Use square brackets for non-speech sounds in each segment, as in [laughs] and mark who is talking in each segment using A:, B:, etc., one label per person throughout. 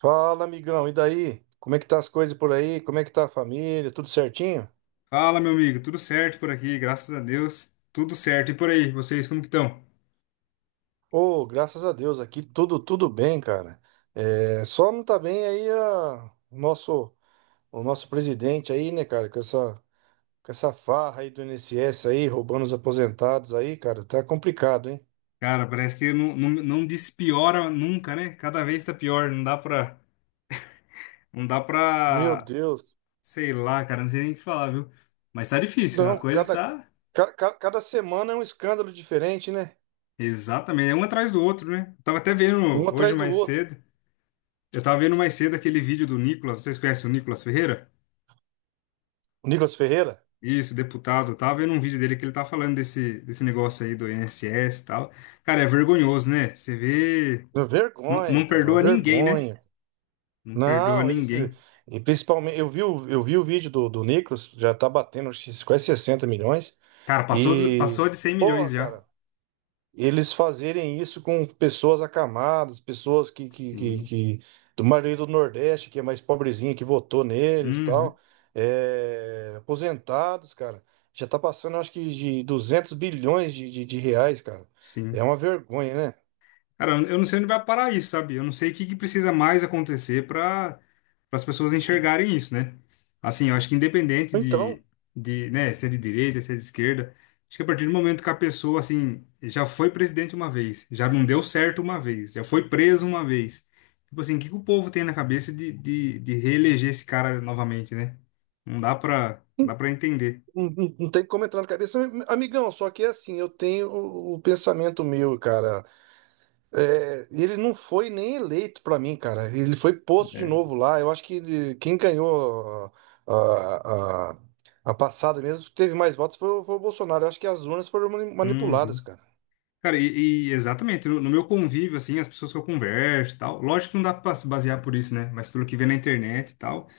A: Fala, amigão, e daí? Como é que tá as coisas por aí? Como é que tá a família? Tudo certinho?
B: Fala, meu amigo, tudo certo por aqui, graças a Deus, tudo certo. E por aí, vocês como que estão?
A: Ô, graças a Deus, aqui tudo bem, cara. É, só não tá bem aí o nosso presidente aí, né, cara, com essa farra aí do INSS aí, roubando os aposentados aí, cara, tá complicado, hein?
B: Cara, parece que não despiora nunca, né? Cada vez tá pior, não dá pra, não dá
A: Meu
B: pra,
A: Deus.
B: sei lá, cara, não sei nem o que falar, viu? Mas tá difícil, a
A: Não,
B: coisa
A: cada
B: tá
A: ca- ca- cada semana é um escândalo diferente, né?
B: exatamente, é um atrás do outro, né?
A: Um atrás do outro.
B: Eu tava vendo mais cedo aquele vídeo do Nicolas, vocês conhecem o Nicolas Ferreira?
A: Nicolas Ferreira.
B: Isso, deputado. Eu tava vendo um vídeo dele que ele tá falando desse negócio aí do INSS e tal. Cara, é vergonhoso, né? Você vê.
A: Uma
B: Não,
A: vergonha,
B: não
A: cara, uma
B: perdoa ninguém, né?
A: vergonha.
B: Não perdoa
A: Não, eles.
B: ninguém.
A: E principalmente, eu vi, eu vi o vídeo do Nicolas, já tá batendo acho que quase 60 milhões.
B: Cara, passou,
A: E,
B: passou de 100 milhões
A: porra,
B: já.
A: cara, eles fazerem isso com pessoas acamadas, pessoas
B: Sim.
A: do maioria do Nordeste, que é mais pobrezinha, que votou neles e
B: Uhum.
A: tal. É, aposentados, cara. Já tá passando, acho que, de 200 bilhões de reais, cara. É
B: Sim.
A: uma vergonha, né?
B: Cara, eu não sei onde vai parar isso, sabe? Eu não sei o que que precisa mais acontecer para as pessoas enxergarem isso, né? Assim, eu acho que independente
A: Então.
B: de, de, né, se é de direita, se é de esquerda, acho que a partir do momento que a pessoa, assim, já foi presidente uma vez, já não deu certo uma vez, já foi preso uma vez. Tipo assim, o que que o povo tem na cabeça de reeleger esse cara novamente, né? Não dá pra entender.
A: Não, não tem como entrar na cabeça, amigão. Só que é assim, eu tenho o pensamento meu, cara. É, ele não foi nem eleito pra mim, cara. Ele foi posto de
B: É.
A: novo lá. Eu acho que quem ganhou a, a, a- a passada mesmo, teve mais votos, foi o Bolsonaro. Eu acho que as urnas foram manipuladas,
B: Uhum.
A: cara.
B: Cara, e exatamente, no meu convívio, assim, as pessoas que eu converso e tal, lógico que não dá pra se basear por isso, né? Mas pelo que vê na internet e tal,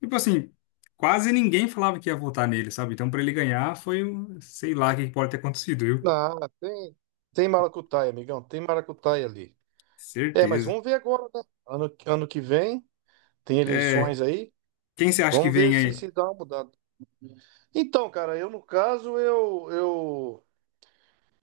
B: tipo assim, quase ninguém falava que ia votar nele, sabe? Então, pra ele ganhar, foi, sei lá, o que que pode ter acontecido, viu?
A: Ah, tem, tem maracutaia, amigão. Tem maracutaia ali. É, mas
B: Certeza.
A: vamos ver agora, né? Ano que vem, tem
B: É,
A: eleições aí.
B: quem você acha que
A: Vamos ver
B: vem
A: se
B: aí?
A: se dá uma mudada. Então, cara, eu no caso, eu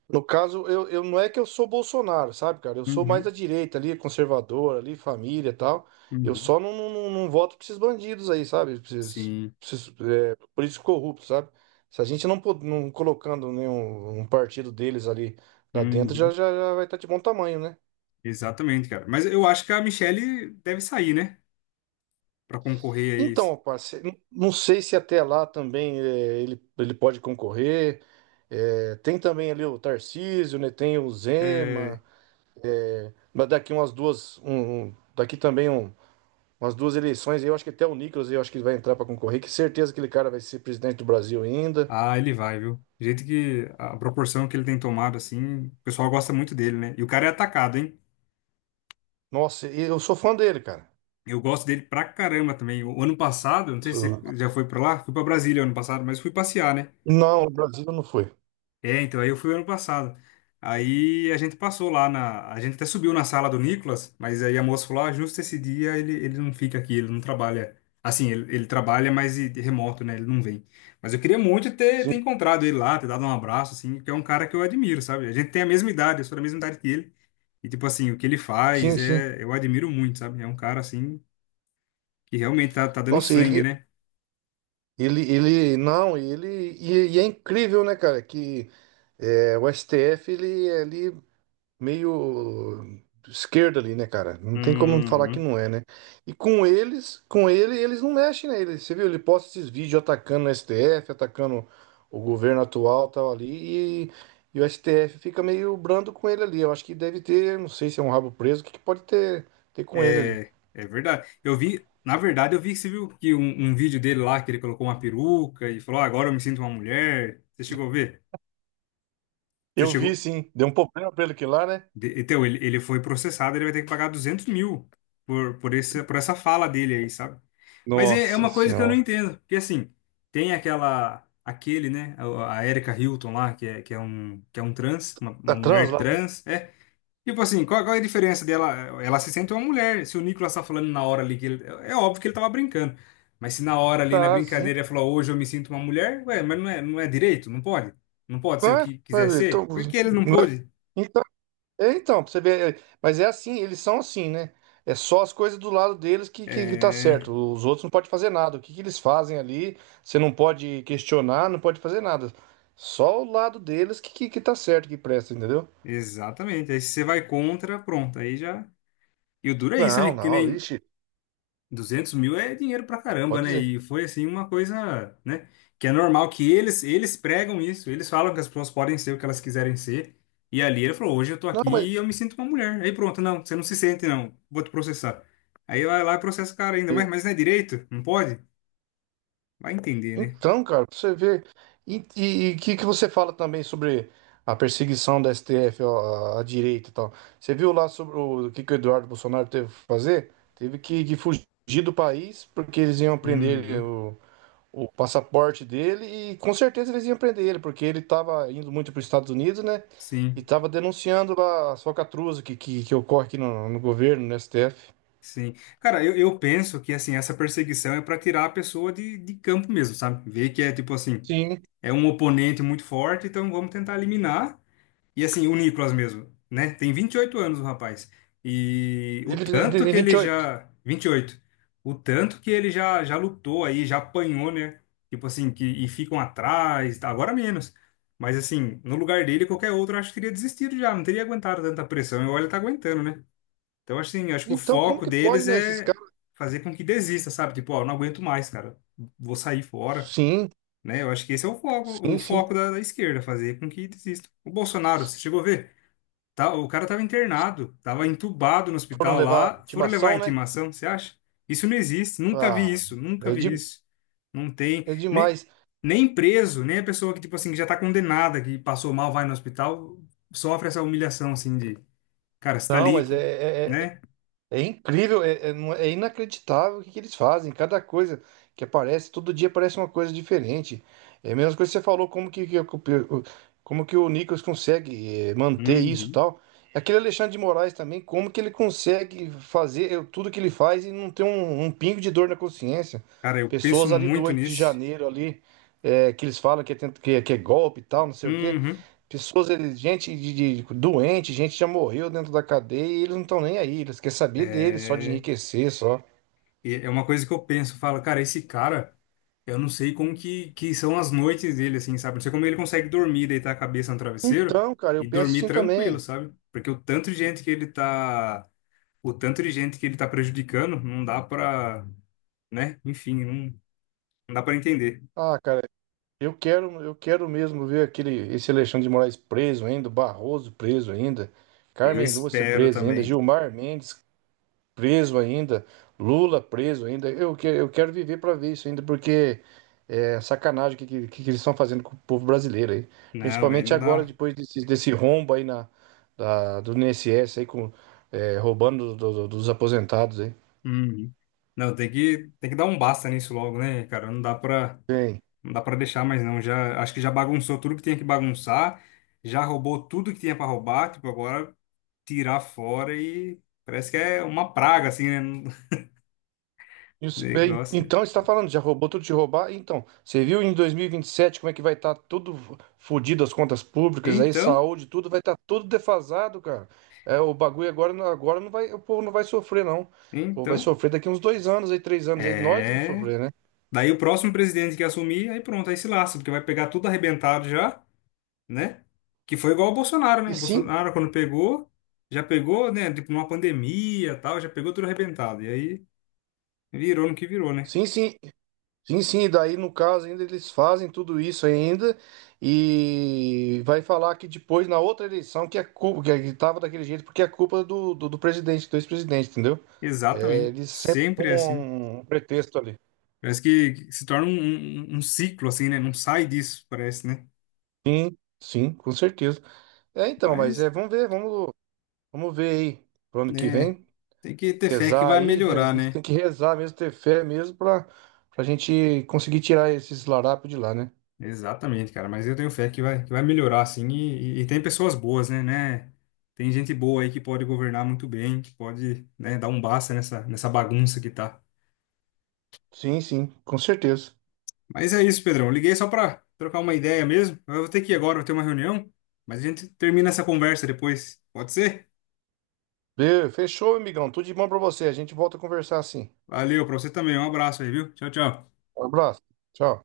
A: no caso, eu não é que eu sou Bolsonaro, sabe, cara? Eu sou mais
B: Uhum,
A: da direita ali, conservador ali, família e tal. Eu
B: uhum.
A: só não voto pra esses bandidos aí, sabe? Pra esses-
B: Sim,
A: pra esses, políticos corruptos, sabe? Se a gente não, não colocando nenhum um partido deles ali lá dentro, já,
B: uhum.
A: já, já vai estar de bom tamanho, né?
B: Exatamente, cara. Mas eu acho que a Michelle deve sair, né? Pra concorrer aí.
A: Então, rapaz, não sei se até lá também ele pode concorrer. É, tem também ali o Tarcísio, né? Tem o
B: É.
A: Zema. Mas daqui umas duas, um- daqui também um, umas duas eleições, eu acho que até o Nicolas, eu acho que ele vai entrar para concorrer, que certeza que aquele cara vai ser presidente do Brasil ainda.
B: Ah, ele vai, viu? Do jeito que a proporção que ele tem tomado, assim, o pessoal gosta muito dele, né? E o cara é atacado, hein?
A: Nossa, e eu sou fã dele, cara.
B: Eu gosto dele pra caramba também. O ano passado, não sei se
A: Sou-
B: você já foi pra lá, fui pra Brasília ano passado, mas fui passear, né?
A: Não, o Brasil não foi.
B: É, então, aí eu fui ano passado. Aí a gente passou lá na. A gente até subiu na sala do Nicolas, mas aí a moça falou: ah, justo esse dia ele não fica aqui, ele não trabalha. Assim, ele trabalha, mas de remoto, né? Ele não vem. Mas eu queria muito ter
A: Sim,
B: encontrado ele lá, ter dado um abraço, assim, porque é um cara que eu admiro, sabe? A gente tem a mesma idade, eu sou da mesma idade que ele. E, tipo assim, o que ele faz
A: sim, sim.
B: é. Eu admiro muito, sabe? É um cara, assim, que realmente tá dando
A: Nossa,
B: sangue, né?
A: não, ele, e é incrível, né, cara, que o STF, ele meio esquerda ali, né, cara? Não tem como falar que
B: Uhum.
A: não é, né? E com eles, com ele, eles não mexem nele. Você viu? Ele posta esses vídeos atacando o STF, atacando o governo atual, tal ali, e o STF fica meio brando com ele ali. Eu acho que deve ter, não sei se é um rabo preso, o que que pode ter com ele ali.
B: É, é verdade. Eu vi, na verdade, eu vi que você viu que um vídeo dele lá que ele colocou uma peruca e falou, "Ah, agora eu me sinto uma mulher." Você chegou a ver? Você
A: Eu vi,
B: chegou.
A: sim. Deu um problema pra ele aqui lá, né?
B: Então, ele foi processado, ele vai ter que pagar 200 mil por essa fala dele aí, sabe? Mas é, é
A: Nossa
B: uma coisa que eu não
A: senhora.
B: entendo. Porque assim, tem aquela. Aquele, né? A Erika Hilton lá, que é um trans,
A: Tá
B: uma
A: trans
B: mulher
A: lá, né?
B: trans. É. Tipo assim, qual é a diferença dela? Ela se sente uma mulher. Se o Nicolas tá falando na hora ali que ele, é óbvio que ele tava brincando. Mas se na hora ali na
A: Tá, sim.
B: brincadeira ele falou, hoje eu me sinto uma mulher, ué, mas não é, não é direito, não pode. Não pode ser o
A: Ah,
B: que
A: vai
B: quiser
A: ver. Então.
B: ser. Por que ele não pôde?
A: É, então, pra você ver, mas é assim, eles são assim, né? É só as coisas do lado deles que tá
B: É,
A: certo. Os outros não podem fazer nada. O que que eles fazem ali, você não pode questionar, não pode fazer nada. Só o lado deles que tá certo, que presta, entendeu?
B: exatamente. Aí se você vai contra, pronto, aí já. E o duro é isso, né?
A: Não,
B: Que
A: não,
B: nem
A: ixi,
B: 200 mil é dinheiro pra caramba,
A: pode
B: né?
A: dizer.
B: E foi assim uma coisa, né? Que é normal que eles pregam isso, eles falam que as pessoas podem ser o que elas quiserem ser. E ali ele falou: hoje eu tô
A: Não, mas,
B: aqui e eu me sinto uma mulher. Aí pronto, não, você não se sente, não, vou te processar. Aí vai lá e processa o cara ainda, mas não é direito? Não pode? Vai entender, né?
A: então, cara, pra você ver. E o que que você fala também sobre a perseguição da STF ó, à direita e tal? Você viu lá sobre que o Eduardo Bolsonaro teve que fazer? Teve que fugir do país porque eles iam prender
B: Uhum.
A: o passaporte dele e com certeza eles iam prender ele, porque ele estava indo muito para os Estados Unidos, né? E
B: Sim,
A: estava denunciando lá as falcatruas que ocorre aqui no governo, no STF.
B: sim. Cara, eu penso que assim, essa perseguição é pra tirar a pessoa de campo mesmo, sabe? Ver que é tipo assim,
A: Sim,
B: é um oponente muito forte, então vamos tentar eliminar. E assim, o Nicolas mesmo, né? Tem 28 anos o rapaz. E o
A: ele
B: tanto
A: tem
B: que
A: vinte
B: ele
A: e oito.
B: já. 28. O tanto que ele já lutou aí, já apanhou, né? Tipo assim, que, e ficam atrás, tá? Agora menos. Mas assim, no lugar dele, qualquer outro, eu acho que teria desistido já, não teria aguentado tanta pressão. E olha, tá aguentando, né? Então, assim, acho que o
A: Então, como
B: foco
A: que pode,
B: deles
A: né? Esses
B: é
A: caras.
B: fazer com que desista, sabe? Tipo, ó, não aguento mais, cara. Vou sair fora,
A: Sim,
B: né? Eu acho que esse é o
A: sim, sim.
B: foco da esquerda, fazer com que desista. O Bolsonaro, você chegou a ver? O cara tava
A: Se
B: internado, tava entubado no
A: for
B: hospital
A: levar a
B: lá, foram levar a
A: intimação, né?
B: intimação, você acha? Isso não existe, nunca vi
A: Ah,
B: isso, nunca
A: é,
B: vi
A: de,
B: isso. Não tem,
A: é
B: nem,
A: demais.
B: nem preso, nem a pessoa que, tipo assim, que já tá condenada, que passou mal, vai no hospital, sofre essa humilhação, assim, de, cara, você tá
A: Não,
B: ali,
A: mas
B: co-
A: é, é- é
B: né?
A: É incrível, é inacreditável o que que eles fazem. Cada coisa que aparece, todo dia aparece uma coisa diferente. É a mesma coisa que você falou, como que o Nicolas consegue manter isso e
B: Uhum.
A: tal. Aquele Alexandre de Moraes também, como que ele consegue fazer tudo que ele faz e não ter um pingo de dor na consciência.
B: Cara, eu penso
A: Pessoas ali do
B: muito
A: 8 de
B: nisso.
A: janeiro ali, que eles falam que é, tenta- que é golpe e tal, não sei o quê.
B: Uhum.
A: Gente doente, gente já morreu dentro da cadeia e eles não estão nem aí, eles querem saber deles, só de
B: É.
A: enriquecer, só.
B: E é uma coisa que eu penso, falo, cara, esse cara, eu não sei como que são as noites dele, assim, sabe? Não sei como ele consegue dormir, deitar a cabeça no travesseiro
A: Então, cara,
B: e
A: eu penso
B: dormir
A: assim
B: tranquilo,
A: também.
B: sabe? Porque o tanto de gente que ele tá, o tanto de gente que ele tá prejudicando, não dá pra, né? Enfim, não, não dá pra entender.
A: Ah, cara, eu quero mesmo ver aquele, esse Alexandre de Moraes preso ainda, o Barroso preso ainda,
B: Eu
A: Carmen Lúcia
B: espero
A: preso ainda,
B: também.
A: Gilmar Mendes, preso ainda, Lula preso ainda. Eu quero viver para ver isso ainda, porque é sacanagem o que eles estão fazendo com o povo brasileiro aí.
B: Não, velho,
A: Principalmente
B: não
A: agora,
B: dá.
A: depois desse rombo aí do INSS aí, roubando dos aposentados aí.
B: Uhum. Não, tem que dar um basta nisso logo, né, cara? Não dá pra
A: Tem.
B: não dá pra deixar mais não. Já, acho que já bagunçou tudo que tinha que bagunçar, já roubou tudo que tinha pra roubar, tipo, agora tirar fora e parece que é uma praga assim, né? [laughs]
A: Isso- é, en-
B: Negócio. Né?
A: Então, você está falando, já roubou tudo de roubar? Então, você viu em dois mil e vinte e sete como é que vai estar tudo fodido, as contas públicas, aí
B: Então,
A: saúde, tudo vai estar tudo defasado, cara. É, o bagulho agora, agora não vai, o povo não vai sofrer, não. O povo vai
B: então,
A: sofrer daqui uns 2 anos, aí 3 anos, aí nós vamos
B: é,
A: sofrer, né?
B: daí o próximo presidente que assumir, aí pronto, aí se lasca, porque vai pegar tudo arrebentado já, né? Que foi igual o Bolsonaro,
A: E
B: né? O
A: sim,
B: Bolsonaro quando pegou, já pegou, né, tipo numa pandemia, tal, já pegou tudo arrebentado. E aí virou no que virou, né?
A: sim, sim. Sim, sim, daí no caso ainda eles fazem tudo isso ainda e vai falar que depois na outra eleição que a culpa que estava daquele jeito porque é culpa do presidente, do ex-presidente, entendeu? É,
B: Exatamente.
A: eles sempre
B: Sempre é
A: arrumam
B: assim.
A: um pretexto ali.
B: Parece que se torna um ciclo, assim, né? Não sai disso, parece, né?
A: Sim, sim, com certeza. É então, mas
B: Mas,
A: vamos ver, vamos ver aí pro ano que
B: né,
A: vem,
B: tem que ter fé que
A: rezar
B: vai
A: aí,
B: melhorar,
A: isso
B: né?
A: tem que rezar mesmo, ter fé mesmo para a gente conseguir tirar esses larápios de lá, né?
B: Exatamente, cara. Mas eu tenho fé que vai melhorar, assim. E tem pessoas boas, né, né? Tem gente boa aí que pode governar muito bem, que pode, né, dar um basta nessa, nessa bagunça que tá.
A: Sim, sim, com certeza.
B: Mas é isso, Pedrão. Eu liguei só pra trocar uma ideia mesmo. Eu vou ter que ir agora, vou ter uma reunião. Mas a gente termina essa conversa depois. Pode ser?
A: Be, Fechou, amigão. Tudo de bom pra você. A gente volta a conversar assim.
B: Valeu, pra você também. Um abraço aí, viu? Tchau, tchau.
A: Um abraço. Tchau.